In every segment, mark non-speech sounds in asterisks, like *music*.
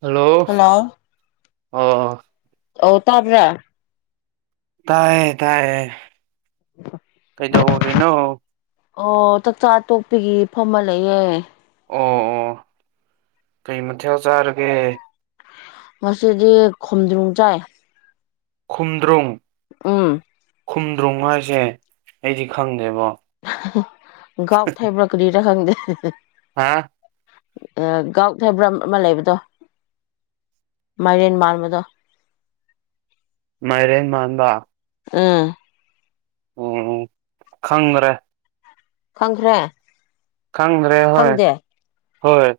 hello ꯑ ꯑ ꯇꯥꯕ꯭ꯔꯥ ꯇꯥꯏꯌꯦ ꯇꯥꯏꯌꯦ ꯀꯩꯗꯧꯔꯤꯅꯣ ꯑꯣ ꯆꯥꯛꯆꯥ ꯑ ꯇꯣꯛꯄꯤꯒꯤ ꯐꯝꯃ ꯂꯩꯌꯦ ꯑꯣ ꯑꯣ ꯀꯩ ꯃꯊꯦꯜ ꯆꯥꯔꯒꯦ ꯉꯗꯤ ꯈꯣꯗ꯭ꯔꯣꯡ ꯆꯥꯏ ꯈꯨꯝꯗ꯭ꯔꯣꯡ ꯎꯝ ꯈꯨꯝꯗ꯭ꯔꯣꯡ ꯍꯥꯏꯁꯦ ꯑꯩꯗꯤ ꯈꯪꯗꯦꯕ ꯒꯥꯎ ꯊꯩꯕ꯭ꯔꯥ ꯀꯔꯤꯔꯥ ꯈꯪꯗꯦ ꯍꯥꯥ ꯒꯥꯎꯊꯩꯕ꯭ꯔꯝ ꯑꯃ ꯂꯩꯕꯗꯣ ꯃꯥꯏꯦꯟ ꯃꯥꯥꯡ ꯃꯗ ꯃꯥꯏꯔꯦꯟ ꯃꯥꯟꯗꯥ ꯑꯥ ꯎꯝ ꯈꯪ꯭ꯔꯦ ꯈꯪꯈ꯭ꯔꯦ ꯈꯪꯗ꯭ꯔꯦ ꯍꯣꯏ ꯈꯪꯗꯦ ꯍꯣꯏ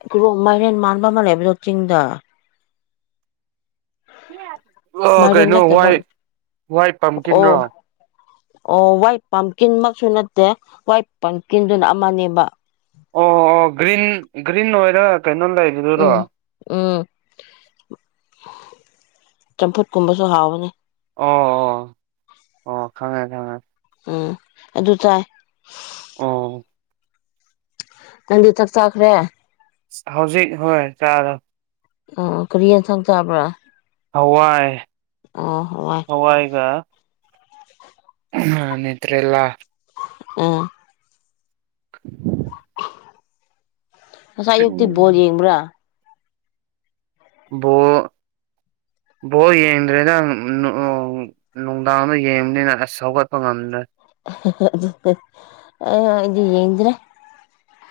ꯃꯥꯏꯔꯦꯟ ꯃꯥꯟꯕ ꯃꯜꯦꯕꯖ ꯆꯤꯡꯗ ꯑ ꯃꯥꯏꯔꯦꯟ ꯀꯩꯅꯣ ꯅꯠꯇꯕ ꯋꯥꯏ ꯋꯥꯏ ꯑꯣ ꯄꯥꯝꯈꯤꯗ꯭ꯔꯣ ꯑꯣ ꯋꯥꯏꯠ ꯄꯝꯀꯤꯟ ꯃꯁꯨ ꯅꯠꯇꯦ ꯋꯥꯏꯠ ꯄꯝꯀꯤꯟꯗꯨꯅ ꯑꯃꯅꯦꯕ ꯑꯣ ꯑꯣ ꯒ꯭ꯔꯤꯟ ꯒ꯭ꯔꯤꯟ ꯑꯣꯏꯔ ꯀꯩꯅꯣ ꯂꯩꯗꯨꯗꯨꯗꯣ ꯎꯝ ꯆꯝꯐꯨꯠ ꯀꯨꯝꯕꯁꯨ ꯍꯥꯎꯕꯅꯤ ꯑꯣ ꯑꯣ ꯑꯣ ꯈꯪꯉꯦ ꯈꯉꯦ ꯎꯝ ꯑꯗꯨ ꯆꯥꯏ ꯑꯣ ꯇꯪꯗꯤ ꯆꯥꯛ ꯆꯥꯈ꯭ꯔꯦ ꯍꯧꯖꯤꯛ ꯍꯣꯏ ꯆꯥ ꯑ ꯀꯔꯤꯌꯦꯟ ꯁꯪ ꯆꯥꯕ꯭ꯔꯥ ꯍꯋꯥꯏ ꯑꯣ ꯍꯋꯥꯏ ꯍꯋꯥꯏꯒ ꯑ ꯅꯇ꯭ꯔꯦꯂ ꯎ *inaudible* ꯑꯁꯥꯏꯛꯇ ꯣꯜꯂꯤ꯭ꯔꯥ ꯏꯕꯣ ꯕꯣ ꯌꯦꯡꯗ꯭ꯔꯦꯗ ꯎ ꯅꯨꯡꯗꯥꯡꯗ ꯌꯦꯡꯕꯅꯤꯅ ꯑꯁ ꯁꯧꯒꯠꯄ ꯉꯝꯗ꯭ꯔꯦ ꯑ ꯌꯦꯗ꯭ꯔꯦ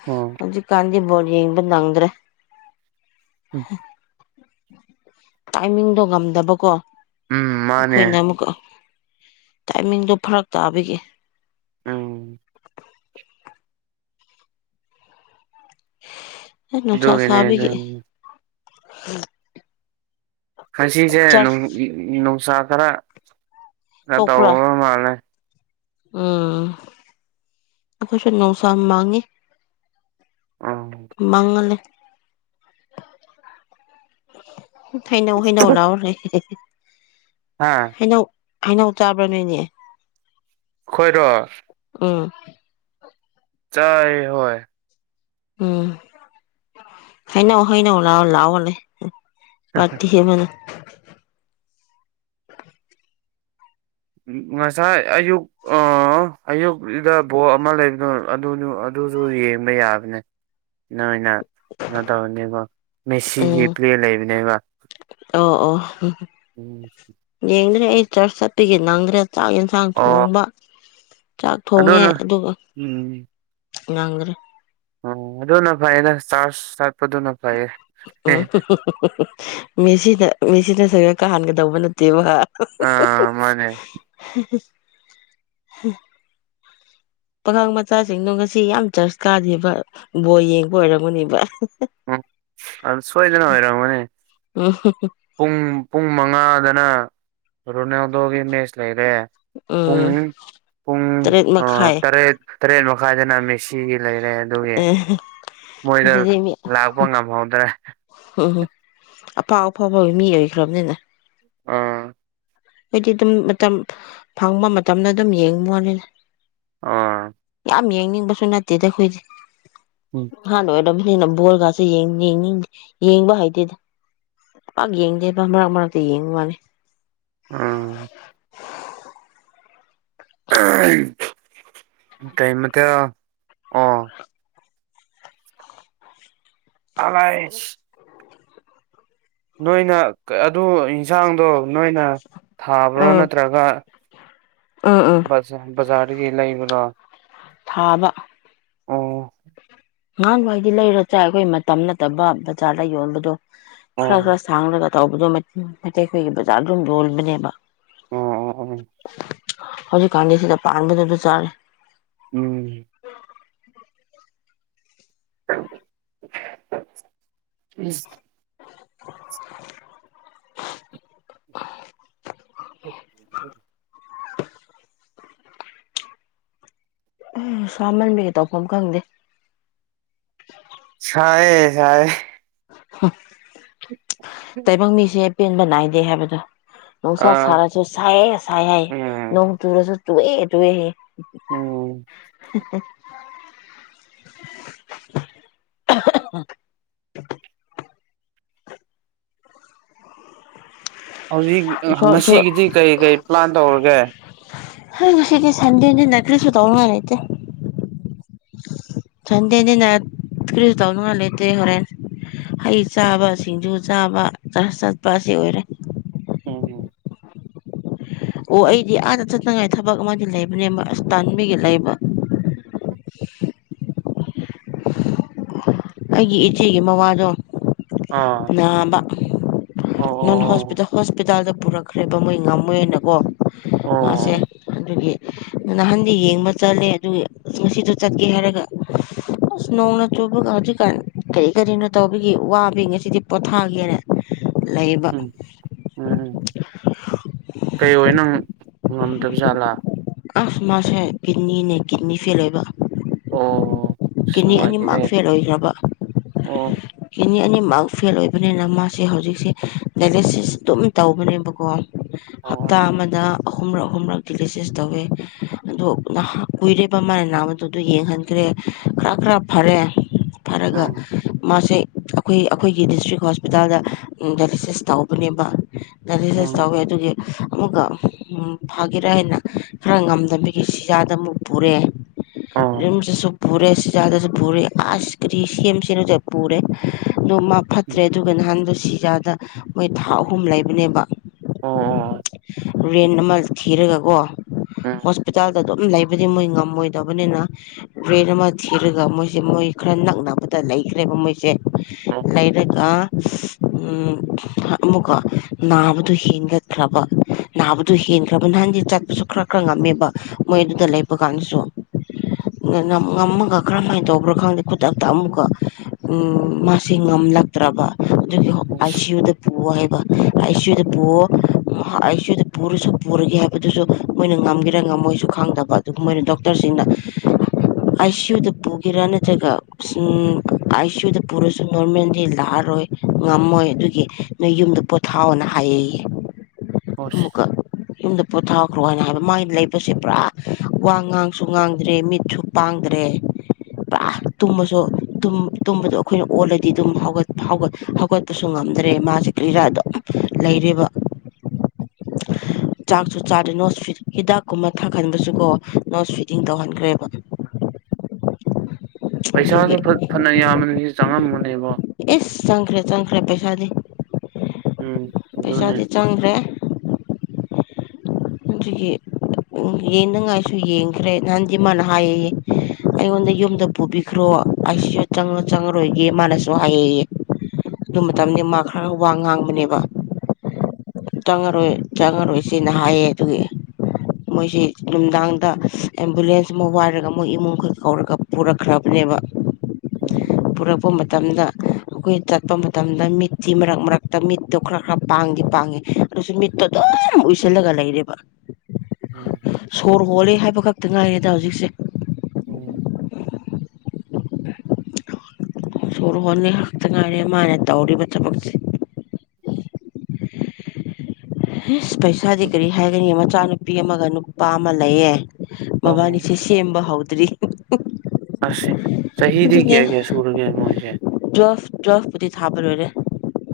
ꯑꯣ ꯍꯧꯖꯤꯛ ꯀꯥꯟꯗ ꯣꯣꯔ ꯌꯦꯕꯪꯗ꯭ꯔꯦ ꯎꯝ ꯇꯥꯏꯃꯤꯡꯗꯣ ꯉꯝꯗꯕꯀꯣ ꯎꯝ ꯃꯥꯅꯦ ꯑꯩꯈꯣꯏꯅ ꯑꯃꯨꯛꯀ ꯇꯥꯏꯃꯤꯡꯗꯣ ꯐꯔꯛ ꯇꯥꯕꯤꯒꯦ ꯎꯝ ꯅꯨꯡꯁꯥ ꯑꯗꯨꯒꯤꯅꯦ ꯁꯥꯥꯕꯤꯒꯤ ꯑꯗꯨꯒꯤꯅꯦ ꯈꯁꯤꯁꯦ ꯅꯨꯡꯁꯥ ꯈꯔ ꯊꯣꯛꯄ꯭ꯔꯥ ꯇꯧ ꯃꯥꯜꯂꯦ ꯎꯝ ꯑꯩꯈꯣꯏꯁꯨ ꯅꯨꯡꯁꯥ ꯃꯥꯡꯉꯤꯦ ꯎꯝ ꯃꯉꯂꯦ ꯊꯥꯏꯅꯧ ꯍꯩꯅꯧ ꯂꯑꯣꯔ ꯍꯥ ꯍꯩꯅꯧ ꯍꯩꯅꯧ ꯆꯥꯕ꯭ꯔꯥ ꯅꯣꯏꯅꯦ ꯈꯣꯏꯔꯣ ꯎ ꯆꯥꯏ ꯍꯣꯏ ꯎꯝ ꯍꯩꯅꯧ ꯍꯥꯏꯩꯅꯧ ꯂꯥꯛꯑꯣ ꯂꯥꯛꯑꯣꯅꯦ ꯄꯥꯔꯇꯤ ꯍꯦꯕꯅ ꯉꯁꯥꯏ ꯑꯌꯨꯛ ꯑ ꯑꯌꯨꯛꯗ ꯕꯣ ꯑꯃ ꯂꯩꯕꯅꯣ ꯑꯗꯨꯅ ꯨꯁꯨ ꯌꯦꯡꯕ ꯌꯥꯕꯅꯦ ꯑꯣꯏꯅ ꯀꯩꯅꯣ ꯇꯧꯔꯅꯦꯕꯣ ꯃꯦꯁꯤꯒꯤ ꯎꯝ ꯄ꯭ꯂꯦ ꯂꯩꯕꯅꯦꯕ ꯑꯣ ꯑꯣ ꯎꯝ ꯌꯦꯡꯗ꯭ꯔꯦ ꯑꯩ ꯆꯔꯆ ꯆꯠꯄꯤꯒꯤ ꯅꯪꯗ꯭ꯔꯦ ꯆꯥꯛ ꯌꯦꯟꯁꯥꯡ ꯑꯣ ꯊꯣꯡꯕ ꯆꯥꯛ ꯊꯣꯡꯉꯦ ꯑꯗꯨꯅ ꯑꯗꯨꯒ ꯎꯝ ꯉꯪꯈ꯭ꯔꯦ ꯑꯣ ꯑꯗꯨꯅ ꯐꯥꯏꯩꯅ ꯆ ꯆꯠꯄꯗꯨꯅ ꯐꯩꯌꯦ ꯎꯁꯤꯅ ꯃꯤꯁꯤꯅ ꯁ ꯀꯥ ꯍꯟꯒꯗꯧꯕ ꯅꯠꯇꯦꯕ *inaudible* ꯑꯥ ꯃꯥꯅꯦ ꯄꯥꯈꯪ ꯃꯆꯥꯁꯤꯡꯗꯣ ꯉꯁꯤ ꯌꯥꯝ ꯆꯔꯁ ꯀꯥꯗꯦꯕ ꯕꯣꯏ ꯌꯦꯡꯕ ꯑꯣꯏꯔꯝꯃꯅꯦꯕ ꯎꯝ ꯑꯗꯨ ꯁꯣꯏꯗꯅ ꯑꯣꯏꯔ ꯃꯅꯦ ꯎꯝ ꯄꯨꯡ ꯄꯨꯡ ꯃꯉꯥꯗꯅ ꯔꯨꯅꯥꯗꯒꯤꯅꯦꯦꯁ ꯂꯩ ꯄꯨꯡ ꯎꯝ ꯄꯨꯡ ꯇꯔꯦꯠ ꯃꯈꯥꯏ ꯇꯔꯦ ꯇꯔꯦꯠ ꯃꯈꯥꯏꯗꯅ ꯃꯦꯁꯤꯒꯤ ꯂꯩ ꯑꯗꯨꯒꯤ ꯑꯦ ꯃꯣꯏꯗ ꯉꯁꯤꯗꯤ ꯃꯤ ꯂꯥꯛꯄ ꯉꯝꯍꯧꯗ꯭ꯔꯦ ꯎꯝ ꯑꯐꯥꯎ ꯑꯐꯥꯎ ꯐꯥꯎꯕ ꯃꯤ ꯑꯣꯏꯈ꯭ꯔꯕꯅꯤꯅ ꯑꯥ ꯑꯩꯗꯤ ꯑꯗꯨꯝ ꯃꯇꯝ ꯐꯪꯕ ꯃꯇꯝꯗ ꯑꯗꯨꯝ ꯌꯦꯡꯉꯣꯅꯤ ꯑ ꯌꯥꯝ ꯌꯦꯡꯅꯤꯡꯕꯁꯨ ꯅꯠꯇꯦꯗ ꯑꯩꯈꯣꯏꯗꯤ ꯎꯝ ꯍꯥꯟ ꯑꯣꯏꯗꯝ ꯅ ꯕꯣꯣꯔꯒꯥꯁꯦꯡ ꯌꯦꯡꯕ ꯍꯩꯇꯦꯗ ꯄꯥꯛ ꯌꯦꯡꯗꯦꯕ ꯃꯔꯛ ꯃꯔꯛꯇ ꯌꯦꯡꯉꯨ ꯃꯥꯅꯤ ꯎꯝ ꯀꯩꯃꯇ ꯑꯣ ꯑꯋꯥ ꯅꯣꯏꯅ ꯑꯗꯨ ꯌꯦꯟꯁꯥꯡꯗꯣ ꯅꯣꯏꯅ ꯊꯥꯕ꯭ꯔꯣ ꯎꯝ ꯅꯠꯇ꯭ꯔꯒ ꯎꯝ ꯎꯝ ꯁ ꯖꯥꯔꯒꯤꯂ ꯃꯅ ꯊꯥꯕ ꯑ ꯅꯥꯡ ꯍꯥꯏꯗꯤ ꯂꯩꯔꯣ ꯆꯥꯏ ꯑꯩꯈꯣꯏ ꯃꯇꯝ ꯅꯠꯇꯕ ꯕꯖꯥꯔꯗ ꯌꯣꯟꯕꯗꯣ ꯈꯔ ꯑꯣ ꯈꯔ ꯁꯥꯡꯂꯒ ꯇꯧꯕꯗꯣ ꯃꯩꯇꯩ ꯑꯩꯈꯣꯏꯒꯤ ꯕꯖꯥꯔꯗ ꯑꯗꯨꯝ ꯌꯣꯕꯅꯦꯕ ꯑꯣ ꯑꯣ ꯑꯣ ꯍꯧꯖꯤꯛ ꯀꯥꯟꯗꯁꯤꯗ ꯄꯕꯗ ꯆꯥꯔꯦ ꯎꯝ ꯎꯝ ꯎꯝ *unintelligible* ꯎ ꯁꯥꯃꯟꯕꯤꯒꯩ ꯇꯧꯐꯝ ꯈꯪꯗꯦ ꯍꯑ ꯍꯥꯏꯌꯦ ꯍ ꯇꯥꯏꯕꯪ ꯃꯤꯁꯦ ꯑꯄꯦꯟꯕ ꯅꯥꯏꯗꯦ ꯍꯥꯏꯕꯗꯣ ꯑ ꯅꯨꯡꯁꯥ ꯁꯥꯔꯁꯨ ꯁꯥꯏꯦ ꯁꯥꯏ ꯍꯥꯏ ꯎꯝ ꯅꯣꯡ ꯇꯨꯔꯁꯨ ꯇꯨꯑꯦ ꯇꯨꯑꯦꯍꯦ ꯎꯝ ꯎꯝ *unintelligible* ꯍꯧꯖꯤꯛ ꯏꯁꯣꯔꯁꯨ ꯉꯁꯤꯒꯤꯗꯤ ꯀꯔꯤ ꯀꯔꯤ ꯄ꯭ꯂꯥꯟ ꯇꯧꯔꯒꯦ ꯍ ꯉꯁꯤꯗꯤ ꯁꯟꯗꯦꯁꯤ ꯅ ꯀꯔꯤꯁꯨ ꯇꯧꯉ ꯂꯩꯇꯦ ꯊꯟꯗꯦꯗ ꯅ ꯀ꯭ꯔꯤꯁ ꯇꯧꯅꯉꯂꯦ ꯍꯣꯔꯦꯟ ꯍꯩ ꯆꯥꯕ ꯁꯤꯡꯖꯨ ꯆꯥꯕ ꯆꯠꯄ ꯑꯁꯤ ꯑꯣꯏꯔꯦ ꯎꯝ ꯑꯣ ꯑꯩꯗꯤ ꯑꯥꯗ ꯆꯠꯅꯉꯥꯏ ꯊꯕꯛ ꯑꯃꯗꯤ ꯂꯩꯕꯅꯦꯕ ꯑꯁ ꯇꯥꯟꯕꯤꯒ ꯂꯩꯕ *unintelligible* ꯑꯩꯒꯤ ꯏꯆꯦꯒꯤ ꯃꯋꯥꯗꯣ ꯑꯥ ꯅꯥꯕ ꯑꯣ ꯑꯣ ꯅꯣꯟ ꯑꯣ ꯍꯣꯁꯄꯤꯇꯥ ꯍꯣꯁꯄꯤꯇꯥꯜꯗ ꯄꯨꯔꯛꯈ꯭ꯔꯦꯕ ꯃꯣꯏ ꯉꯝꯃꯣꯏꯅꯀꯣ ꯑꯣ ꯃꯥꯁꯦ ꯑꯣ ꯑꯗꯨꯒꯤ ꯑꯗꯨ ꯅꯍꯥꯟꯗꯤ ꯌꯦꯡꯕ ꯆꯠꯂꯦ ꯑꯗꯨ ꯑ ꯉꯁꯤꯗꯣ ꯆꯠꯀꯦ ꯍꯥꯏꯔꯒ ꯁꯅꯥꯅ ꯆꯣꯕꯖꯤ ꯀꯔꯤ ꯀꯔꯤꯅꯣ ꯇꯧꯕꯒꯤ ꯋꯥꯕ ꯉꯁꯤꯗꯤ ꯄꯣꯊꯥꯒꯦꯅ ꯂꯩꯕ ꯎꯝ ꯎꯝ ꯎꯝ ꯀꯩ ꯅꯪ ꯉꯝꯗꯕ ꯖꯥꯠꯂꯥ ꯑꯁ ꯃꯥꯁꯦ ꯀ ꯀꯤꯡꯗꯝꯅꯤꯅꯦ ꯀ ꯀꯤꯡꯗꯝꯅꯤ ꯐꯦꯦꯜꯦꯕ ꯑꯣ ꯑꯁ ꯀꯤꯅꯤ ꯑꯅꯤꯃꯛ ꯅꯨꯡꯉꯥꯏꯇꯦꯍꯦ ꯐꯦꯜꯂ ꯑꯣ ꯑꯣꯏꯈ꯭ꯔꯕꯅꯤ ꯑꯅꯤꯃꯛ ꯐꯦꯜ ꯑꯣꯏꯕꯅꯤꯅ ꯃꯥꯁꯦ ꯍꯧꯖꯤꯛꯁꯦ ꯗꯥꯏꯂꯦꯁꯤꯁ ꯑꯗꯨꯝ ꯇꯧꯕꯅꯦꯕꯀꯣ ꯍꯞꯇꯥ ꯑꯣ ꯑꯃꯗ ꯑꯍꯨꯝꯔꯛ ꯑꯍꯨꯝꯔꯛ ꯂꯦꯁꯤꯁ ꯇꯧꯋꯤ ꯑꯗꯣ ꯀꯨꯏꯔꯤꯕ ꯃꯅ ꯅꯥꯃꯗꯨꯗꯣ ꯌꯦꯡꯍꯟꯈ꯭ꯔꯦ ꯈꯔ ꯈꯔ ꯐꯔꯦ ꯐꯔꯒ ꯎꯝ ꯃꯥꯁꯦ ꯑꯩꯈꯣꯏ ꯑꯩꯈꯣꯏꯒꯤ ꯗꯤꯁꯇ꯭ꯔꯤꯛ ꯍꯣꯁꯄꯤꯇꯥꯜꯗ ꯗꯥꯏꯂꯁꯤꯁ ꯇꯧꯕꯅꯦꯕ ꯗꯤꯖꯁ ꯎꯝ ꯇꯧꯋꯦ ꯑꯗꯨꯒꯤ ꯑꯃꯨꯛꯀ ꯐꯥꯒꯦꯔꯥ ꯍꯥꯏꯅ ꯈꯔ ꯉꯝꯗꯕꯒꯤ ꯁꯤꯖꯥꯗ ꯑꯃꯨꯛ ꯄꯨꯔꯛꯑꯦ ꯑꯣ ꯌꯨꯝꯁꯤꯗꯁꯨ ꯄꯨꯔꯦ ꯁꯤꯤꯖꯥꯗꯁꯨ ꯄꯨꯔꯦ ꯑꯥꯏꯁ ꯀ꯭ꯔꯤꯝ ꯁꯦꯝ ꯁꯦꯝꯅꯁ ꯄꯨꯔꯦ ꯑꯗꯣ ꯃꯥ ꯎꯝ ꯐꯠꯇ꯭ꯔꯦ ꯑꯗꯨꯒ ꯅꯍꯥꯟꯗꯣ ꯁꯤꯖꯥꯗ ꯃꯣꯏ ꯊꯥ ꯑꯍꯨꯝ ꯂꯩꯕꯅꯦꯕ ꯑꯣ ꯔꯦꯟ ꯑꯃ ꯊꯤꯔꯒꯀꯣ ꯑꯣ ꯍꯣꯁꯄꯤꯇꯥꯜ ꯑꯗꯨꯝ ꯂꯩꯕꯗꯤ ꯃꯣꯏ ꯉꯝꯃꯣꯏꯗꯕꯅꯤꯅ ꯔ꯭ꯔꯦꯟ ꯑꯃ ꯊꯤꯔꯒ ꯃꯣꯏꯁꯦ ꯃꯣꯏ ꯈꯔ ꯅꯛꯅꯕꯗ ꯂꯩꯈ꯭ꯔꯦꯕ ꯃꯣꯏꯁꯦ ꯂꯩꯔꯒ ꯑꯃꯨꯛꯀꯣ ꯅꯥꯕꯗꯨ ꯍꯦꯟꯒꯠ ꯈ꯭ꯔꯕ ꯅꯥꯕꯗꯨꯣ ꯍꯦꯟꯈ꯭ꯔꯕ ꯅꯍꯥꯟꯗꯤ ꯆꯠꯄꯁꯨ ꯈꯔ ꯈꯔ ꯉꯝꯃꯦꯕ ꯃꯣꯏ ꯑꯗꯨꯗ ꯂꯩꯕ ꯀꯥꯟꯗꯁꯨ ꯉꯝꯃꯒ ꯀꯔꯝꯍꯥꯏꯅ ꯇꯧꯕ꯭ꯔꯣꯥ ꯈꯪꯗꯦ ꯈꯨꯗꯛꯇ ꯑꯃꯨꯛꯀ ꯃꯥꯁꯤ ꯉꯝꯃ ꯂꯛꯇ꯭ꯔꯕ ꯑꯗꯨꯒꯤ ꯎꯝ ꯑꯥꯏ ꯑꯁ ꯁꯤ ꯌꯨꯗ ꯄꯨꯣ ꯍꯥꯏꯕ ꯑꯥꯏ ꯁꯤ ꯌꯨꯗ ꯄꯨꯣ ꯑꯩꯁꯨꯗ ꯄꯨꯔꯁꯨ ꯄꯨꯔꯒꯦ ꯍꯥꯏꯕꯗꯨꯁꯨ ꯃꯣꯏꯅ ꯉꯝꯒꯔ ꯉꯝꯃꯣꯏꯁꯨ ꯈꯪꯗꯕ ꯑꯗꯨꯒ ꯃꯣꯏꯅ ꯗꯣꯛꯇꯔꯁꯤꯡꯅ *unintelligible* ꯑꯥꯏ ꯁꯤ ꯌꯨꯗ ꯄꯨꯒꯦꯔꯥ ꯅꯠꯇ꯭ꯔꯒ ꯑꯥꯏ ꯁꯤ ꯌꯨꯗ ꯄꯨꯔꯁꯨ ꯅꯣꯔꯃꯦꯜꯗꯤ ꯂꯥꯛꯑꯔꯣꯏ ꯍꯣꯏ ꯉꯝꯃꯣꯏ ꯑꯗꯨꯒꯤ ꯅꯣꯏ ꯌꯨꯝꯗ ꯄꯣꯊꯥꯎꯅ ꯍꯥꯏꯌꯦꯌꯦ ꯑꯁ ꯑꯃꯨꯛꯀ ꯄꯣꯊꯥꯈ꯭ꯔꯣ ꯍꯥꯏꯅ ꯍꯥꯏꯕ ꯃꯥꯏ ꯂꯩꯕꯁꯦ ꯄꯨꯔꯥ ꯋꯥ ꯉꯥꯡꯁꯨ ꯉꯥꯡꯗ꯭ꯔꯦ ꯃꯤꯠꯁꯨ ꯄꯥꯡꯗ꯭ꯔꯦ ꯄꯨꯔꯥ ꯇꯨꯝꯕꯁꯨ ꯇꯨꯝꯕꯗꯣ ꯑꯩꯈꯣꯏꯅ ꯑꯣꯜꯂꯗꯤ ꯑꯗꯨꯝ ꯍꯧꯒꯠꯄꯁꯨ ꯉꯝ ꯉꯝꯗ꯭ꯔꯦ ꯃꯥꯁꯤ ꯀ꯭ꯔꯤꯔꯥꯗꯣ ꯂꯩꯔꯤꯕ *unintelligible* ꯆꯥꯛꯁꯨ ꯆꯥꯗꯦ ꯅꯣꯠꯁ ꯐꯤ ꯍꯤꯗꯥꯛꯀꯨꯝꯕ ꯊꯥꯍꯟꯕꯁꯨꯀꯣ ꯅꯣꯠꯁ ꯐꯤꯗꯤꯡ ꯇꯧꯍꯟꯈ꯭ꯔꯦꯕ ꯄꯩꯁꯥꯗꯨ ꯑꯗꯨꯒꯤ ꯐꯅ ꯌꯥꯝꯕꯅꯤꯁꯨ ꯆꯪꯉꯝꯃꯨꯅꯦꯕ ꯑꯦ ꯆꯪꯈ꯭ꯔꯦ ꯆꯪꯈ꯭ꯔꯦ ꯄꯩꯁꯥꯗꯤ ꯎꯝ ꯑꯗꯨꯅꯦ ꯄꯩꯁꯥꯗꯤ ꯆꯪꯈ꯭ꯔꯦ ꯖꯤꯗꯒꯤꯒꯤ ꯎ ꯌꯦꯡꯅꯤꯡꯉꯥꯏꯁꯨ ꯌꯦꯡꯈ꯭ꯔꯦ ꯅꯍꯥꯟꯗꯤꯃꯥꯟꯅ ꯍꯥꯏꯌꯦ ꯑꯩꯉꯣꯟꯗ ꯌꯨꯝꯗ ꯄꯨꯕꯤꯈ꯭ꯔꯣ ꯑꯩꯁꯤꯁꯨ ꯆꯪꯉ ꯆꯪꯉꯔꯣꯏꯒꯦ ꯃꯥꯅꯁꯨ ꯍꯥꯏꯌꯦꯌꯦ ꯑꯗꯨ ꯃꯇꯝꯅꯤꯗꯤ ꯃꯥ ꯈꯔ ꯋꯥ ꯉꯥꯡꯕꯅꯦꯕ ꯆꯪꯉꯔꯣꯏ ꯆꯪꯉꯔꯣꯏ ꯁꯤꯅ ꯍꯥꯏꯌꯦ ꯑꯗꯨꯒꯤ ꯃꯣꯏꯁꯤꯦ ꯅꯨꯡꯗꯥꯡꯗ ꯑꯦꯝꯕꯨꯂꯦꯟꯁ ꯑꯃ ꯋꯥꯏꯔꯒ ꯃꯣꯏ ꯏꯃꯨꯡꯈꯛ ꯀꯧꯔꯒ ꯄꯨꯔꯛꯈ꯭ꯔꯕꯅꯦ ꯎꯝ ꯄꯨꯔꯛꯄ ꯃꯇꯝꯗ ꯑꯩꯈꯣꯏꯅ ꯆꯠꯄ ꯃꯇꯝꯗ ꯃꯤꯠꯇꯁꯤꯤ ꯃꯔꯛ ꯃꯔꯛꯇ ꯃꯤꯠꯇꯣ ꯈꯔ ꯈꯔ ꯄꯥꯡꯗꯤ ꯄꯥꯡꯉꯤ ꯑꯗꯨꯁꯨ ꯃꯤꯠꯇꯣ ꯑꯗꯨꯝ ꯑꯗꯨꯝ ꯎꯏꯁꯜꯂꯒ ꯂꯩꯔꯤꯅꯦ ꯎꯝ ꯁꯣꯔ ꯍꯣꯜꯂꯦ ꯍꯥꯏꯕ ꯈꯛꯇ ꯉꯥꯏꯔꯦꯗ ꯍꯧꯖꯤꯛꯁꯦ ꯎꯝ ꯁꯣꯔ ꯍꯣꯟꯅꯤ ꯉ ꯈꯥꯛꯇ ꯉꯥꯏꯔꯦ ꯃꯥꯅ ꯇꯧꯔꯤꯕ ꯊꯕꯛꯁꯦ ꯏꯁ ꯄꯩꯁꯥꯗꯤ ꯀꯔꯤ ꯍꯥꯏꯒꯅꯤ ꯃꯆꯥꯅꯨꯄꯤ ꯑꯃꯒ ꯅꯨꯄꯥ ꯑꯃ ꯂꯩꯌꯦ ꯑꯣ ꯃꯕꯥꯅꯤꯁꯦ ꯁꯦꯝꯕ ꯍꯧꯗ꯭ꯔꯤ ꯑꯦ ꯆꯍꯤꯍꯤꯗꯤ ꯀꯌꯥ ꯀꯌꯥ ꯁꯨꯔꯒꯦ ꯃꯣꯏꯁꯦ ꯗ꯭ꯔꯐ ꯗ꯭ꯔꯐꯄꯨꯗꯤ ꯊꯥꯕ ꯂꯣꯏꯔꯦ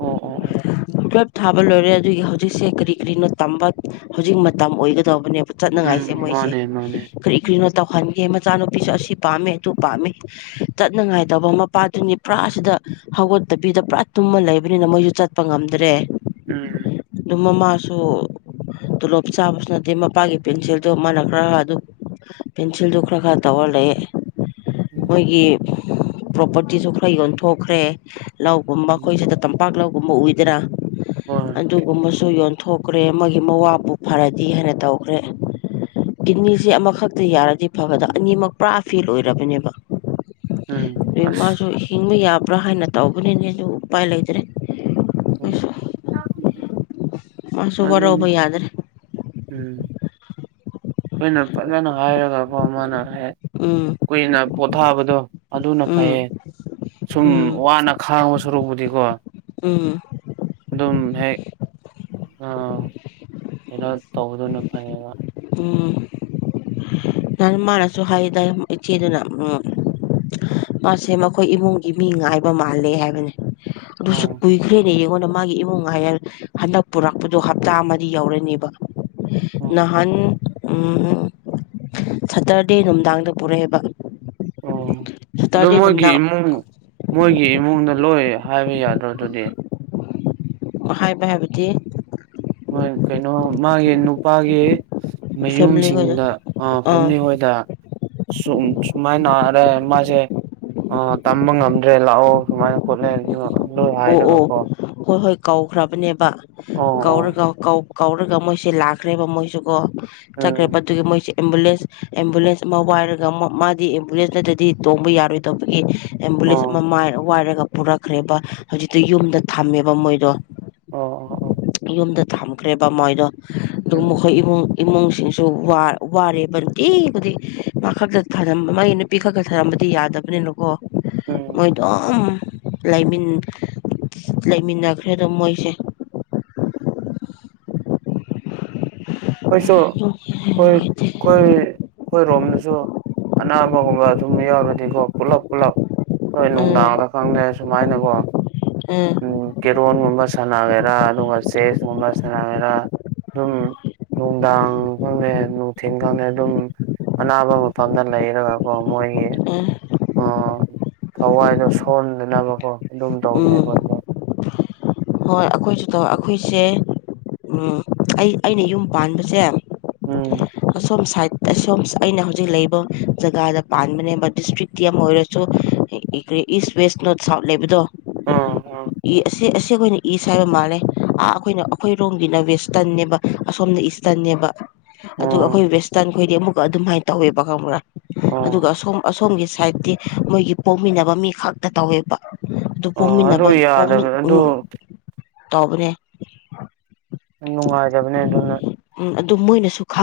ꯑꯣ ꯑꯣ ꯑꯣ ꯇꯨꯋꯦꯜꯐ ꯊꯥꯕ ꯂꯣꯏꯔꯦ ꯑꯗꯨꯒꯤ ꯍꯧꯖꯤꯛꯁꯦ ꯀꯔꯤ ꯀꯔꯤꯅꯣ ꯇꯝꯕ ꯍꯧꯖꯤꯛ ꯃꯇꯝ ꯑꯣꯏꯒꯗ ꯇꯧꯕꯅꯦꯕ ꯆꯠꯅꯉꯥꯏꯁꯦ ꯎꯝ ꯃꯣꯏꯁꯦ ꯃꯥꯅꯦ ꯃꯥꯅꯦ ꯀꯔꯤ ꯀꯔꯤꯅꯣ ꯇꯧꯍꯟꯒꯦ ꯃꯆꯥꯅꯨꯄꯤꯁꯨ ꯑꯁꯤ ꯄꯥꯝꯃꯦ ꯑꯗꯨ ꯄꯥꯝꯃꯦ ꯆꯠꯅꯉꯥꯏꯗꯕ ꯃꯄꯥꯗꯨꯅꯤ ꯄꯨꯔꯥꯁꯤꯗ ꯍꯧꯒꯠꯇꯕꯤꯗ ꯄꯨꯔꯥ ꯇꯨꯝꯃ ꯂꯩꯕꯅꯤꯅ ꯃꯣꯏꯁꯨ ꯆꯠꯄ ꯉꯝꯗ꯭ꯔꯦ ꯎꯝ ꯑꯗꯨ ꯃꯃꯥꯁꯨ ꯇꯣꯂꯣꯞ ꯆꯥꯕꯁꯨ ꯅꯠꯇꯦ ꯃꯄꯥꯒꯤ ꯄꯦꯟꯁꯤꯜꯗꯣ ꯃꯥꯟꯅꯈ꯭ꯔꯒ ꯑꯗꯨ ꯄꯦꯟꯁꯤꯜꯗꯨ ꯈꯔ ꯈꯔ ꯇꯧꯔ ꯂꯩ ꯎꯝ ꯃꯣꯏꯒꯤ ꯄ꯭ꯔꯣꯄꯔꯇꯤꯁꯨ ꯈꯔ ꯌꯣꯟꯊꯣꯛꯈ꯭ꯔꯦ ꯂꯧꯒꯨꯝꯕ ꯎꯝ ꯑꯩꯈꯣꯏ ꯁꯤꯗ ꯇꯝꯄꯥꯛ ꯂꯧꯒꯨꯝꯕ ꯎꯏꯗꯅ ꯍꯣꯏ ꯑꯗꯨꯒ ꯑꯃꯁꯨ ꯌꯣꯟꯊꯣꯛꯈ꯭ꯔꯦ ꯃꯣꯏꯒꯤ ꯃꯋꯥꯕꯨ ꯐꯔꯗꯤ ꯍꯥꯏꯅ ꯇꯧꯈ꯭ꯔꯦ ꯀꯤꯠꯅꯤꯁꯦ ꯑꯃꯈꯛꯇ ꯌꯥꯔꯗꯤ ꯐꯒꯗ ꯑꯅꯤꯃꯛ ꯄꯨꯔꯥ ꯐꯦꯜ ꯑꯣꯏꯔꯕꯅꯦꯕ ꯎꯝ ꯑꯁ ꯃꯥꯁꯨ ꯍꯤꯡꯕ ꯌꯥꯕ꯭ꯔꯥ ꯍꯥꯏꯅ ꯇꯧꯕꯅꯤꯅꯦ ꯑꯗꯨꯕꯨ ꯎꯄꯥꯏ ꯂꯩꯇ꯭ꯔꯦ ꯎꯝ ꯑꯩꯁꯨ ꯃꯥꯁꯨ ꯑ ꯋꯥꯔꯧꯕ ꯎꯝ ꯌꯥꯗ꯭ꯔꯦ ꯑꯩꯈꯣꯏꯅ ꯐꯖꯅ ꯍꯥꯏꯔꯒꯀꯣ ꯃꯥꯅ ꯎꯝ ꯀꯨꯏꯅ ꯄꯣꯊꯥꯕꯗꯣ ꯑꯗꯨꯅ ꯎꯝ ꯐꯩꯌꯦ ꯁꯨꯝ ꯎꯝ ꯋꯥꯅ ꯈꯥꯡꯉ ꯁꯔꯨꯕꯨꯗꯤ ꯎꯝ ꯑꯗꯨꯝ ꯍꯦꯛ ꯑ ꯀꯩꯅꯣ ꯇꯧꯗꯅ ꯐꯩꯕ ꯎꯝ ꯃꯅꯁꯨ ꯍꯥꯏꯗ ꯏꯆꯦꯗ ꯂꯥꯛ ꯎꯅ ꯃꯥꯁꯦ ꯃꯈꯣꯏ ꯏꯃꯨꯡꯒꯤ ꯃꯤ ꯉꯥꯏꯕ ꯃꯥꯜꯂꯦ ꯍꯥꯏꯕꯅꯦ ꯑꯣ ꯀꯨꯏꯈꯔꯦꯅꯤꯈꯣꯟ ꯃꯥꯒꯤ ꯏꯃꯨꯡ ꯍꯥꯏꯌꯔ ꯍꯟꯗꯛ ꯄꯨꯔꯛꯄꯗꯣ ꯍꯞꯇꯥ ꯑꯃꯗꯤ ꯌꯧꯔꯅꯦꯕ ꯑꯣ ꯅꯍꯥꯟ ꯁꯇꯔꯗꯦ ꯅꯨꯡꯗꯥꯡꯗ ꯄꯨꯔꯛꯑꯦꯕ ꯑꯣ ꯑꯣ ꯁꯇꯔꯗꯦ ꯃꯣꯏꯒꯤ ꯅꯨꯡꯗꯥꯡ ꯏꯃꯨꯡ ꯃꯣꯏꯒꯤ ꯏꯃꯨꯡꯗ ꯂꯣꯏ ꯍꯥꯏꯕ ꯌꯥꯗ꯭ꯔ ꯑꯗꯨꯗꯤ ꯍꯥꯏꯕ ꯍꯥꯏꯕꯗꯤ ꯀꯩꯅꯣ ꯃꯥꯒꯤ ꯅꯨꯄꯥꯒꯤ ꯐꯦꯃꯤꯂꯤ ꯈꯣꯏꯗꯣ ꯃꯌꯨꯝꯁꯤꯡꯗ ꯑꯥ ꯐꯦꯃꯤꯂꯤ ꯍꯣꯏꯗ ꯁ ꯁꯨꯃꯥꯏꯅꯔꯦ ꯃꯥꯁꯦ ꯇꯝꯕ ꯉꯝꯗ꯭ꯔꯦ ꯂꯥꯛꯑꯣ ꯁꯨꯃꯥꯏꯅ ꯈꯣꯠꯂꯦꯣ ꯑꯣ ꯑꯣ ꯍ ꯍꯣꯏ ꯀꯧꯈ꯭ꯔꯕꯅꯦꯕ ꯑꯣ ꯑꯣ ꯀꯧꯔꯒ ꯀꯧꯔꯒ ꯃꯣꯏꯁꯦ ꯂꯥꯛꯈ꯭ꯔꯦꯕ ꯃꯣꯏꯁꯨ ꯀꯣ ꯆꯠꯈ꯭ꯔꯦ ꯎꯝ ꯑꯗꯨꯒꯤ ꯃꯣꯏꯁꯦ ꯑꯦꯝꯕꯨꯂꯦꯟꯁ ꯑꯦꯝꯕꯨꯂꯦꯟꯁ ꯑꯃ ꯋꯥꯏꯔꯒ ꯃꯥꯗꯤ ꯑꯦꯝꯕꯨꯂꯦꯟꯁꯅꯠꯇꯗꯤ ꯇꯣꯡꯕ ꯌꯥꯔꯣꯏꯗꯧꯕꯒꯤ ꯑꯦꯝꯕꯨꯂꯦꯟꯁ ꯑꯣ ꯑꯃ ꯋꯥꯏꯔꯒ ꯄꯨꯔꯛꯈ꯭ꯔꯦꯕ ꯍꯧꯖꯤꯛꯇꯤ ꯌꯨꯝꯗ ꯊꯝꯃꯦꯕ ꯃꯣꯏꯗꯣ ꯑꯣ ꯑꯣ ꯑꯣ ꯌꯨꯝꯗ ꯊꯝꯈ꯭ꯔꯦꯕ ꯃꯣꯏꯗꯣ ꯑꯗꯨ ꯎꯝ ꯃꯈꯣꯏ ꯏꯃꯨꯡ ꯏꯃꯨꯡꯁꯤꯡꯁꯨ ꯋꯥꯔꯦꯕ ꯅꯨꯅꯨꯡꯇꯕꯨꯗꯤ ꯃꯥ ꯈꯛꯇ ꯊꯔꯝꯕ ꯃꯥꯒꯤ ꯅꯨꯄꯤ ꯈꯛꯇ ꯊꯔꯝꯕꯗ ꯇꯤ ꯌꯥꯗꯕꯅꯤꯅꯀꯣ ꯃꯣꯏ ꯎꯝ ꯑꯗꯨꯣꯝ ꯂꯩꯥꯏꯃꯤꯟ ꯂꯩꯃꯤꯟꯅꯈ꯭ꯔꯦꯗ ꯃꯣꯏꯁꯦ ꯑꯩꯣꯏꯁꯨ ꯎꯝ ꯍꯣꯏ ꯍꯣꯏ ꯍꯣꯏ ꯔꯣꯝꯅꯁꯨ ꯁꯨ ꯑꯅꯥꯕꯒꯨꯝꯕ ꯁꯨꯝ ꯌꯥꯎꯔꯗꯤꯀꯣ ꯄꯨꯂꯞ ꯄꯨꯂꯞ ꯅꯣꯏ ꯎꯝ ꯅꯨꯡꯗꯥꯡꯗ ꯈꯪꯗ꯭ꯔꯦ ꯁꯨꯃꯥꯏꯅꯀꯣ ꯎꯝ ꯀꯦꯔꯣꯟꯒꯨꯝꯕ ꯁꯥꯟꯅꯒꯦꯔꯥ ꯑꯗꯨꯒ ꯆꯦꯁꯀꯨꯝꯕ ꯁꯥꯟꯅꯒꯦꯔꯥ ꯑꯗꯨꯝ ꯅꯨꯡꯗꯥꯡ ꯈꯪꯗꯦ ꯅꯨꯡꯊꯤꯟ ꯈꯪꯗ ꯑꯗꯨꯝ ꯑꯅꯥꯕ ꯃꯐꯝꯗ ꯂꯩꯔꯒꯀꯣ ꯃꯣꯏꯒꯤ ꯊꯋꯥꯏꯗꯣ ꯁꯣꯟꯗꯅꯕꯀꯣ ꯑꯗꯨꯝ ꯇꯧꯕꯅꯦ ꯎꯝ ꯃꯣꯏꯗ ꯍꯣꯏ ꯑꯩꯈꯣꯏꯁꯨ ꯇꯧ ꯑꯩꯈꯣꯏꯁꯦ ꯑꯩ ꯑꯩꯅ ꯌꯨꯝ ꯄꯥꯟꯕꯁꯦ ꯎꯝ ꯑ ꯁꯣꯝ ꯑꯩꯅ ꯍꯧꯖꯤꯛ ꯂꯩꯕ ꯖꯒꯥꯗ ꯄꯥꯟꯕꯅꯦꯕ ꯗꯤꯁꯇ꯭ꯔꯤꯛꯇꯤ ꯑꯃ ꯑꯣꯏꯔꯁꯨ ꯀꯦ ꯏꯁ ꯋꯦꯁ ꯅꯣꯔꯠ ꯁꯥꯎꯠ ꯂꯩꯕꯗꯣ ꯑ ꯑ ꯁꯤꯦ ꯑꯩꯈꯣꯏꯅ ꯏꯁ ꯍꯥꯏꯕ ꯃꯥꯜꯂꯦ ꯑꯥ ꯑꯩꯈꯣꯏꯅ ꯑꯩꯈꯣꯏꯔꯣꯝꯒꯤꯅ ꯋꯦꯁꯇꯔꯟꯅꯦꯕ ꯑꯁꯣꯝꯅ ꯏꯁꯇꯔꯟꯅꯦꯕ ꯎꯝ ꯑꯗꯨꯒ ꯑꯩꯈꯣꯏ ꯎꯝ ꯋꯦꯁꯇꯔꯟ ꯈꯣꯏꯗꯤ ꯑꯃꯨꯛꯀ ꯑꯗꯨꯃꯥꯏꯅ ꯇꯧꯋꯦꯕ ꯈꯪꯕ꯭ꯔꯥ ꯑꯣ ꯑꯗꯨꯒ ꯑꯁꯣꯝ ꯑꯁꯣꯝꯒꯤ ꯁꯥꯏꯠꯇꯤ ꯃꯣꯏꯒꯤ ꯄꯣꯛꯃꯤꯟꯅꯕ ꯃꯤ ꯈꯛꯇ ꯇꯧꯋꯦꯕ ꯑꯗꯨ ꯑꯣ ꯑꯗꯨ ꯄꯣꯛꯃꯤꯟꯅꯕꯃꯤ ꯌꯥꯗꯕ ꯑꯗꯨ ꯎꯝ ꯇꯕꯅꯦ ꯅꯨꯡꯉꯥꯏꯖꯕꯅꯤꯅ ꯑꯗꯨꯝ ꯃꯣꯏꯅꯁꯨ ꯈꯪꯉꯦ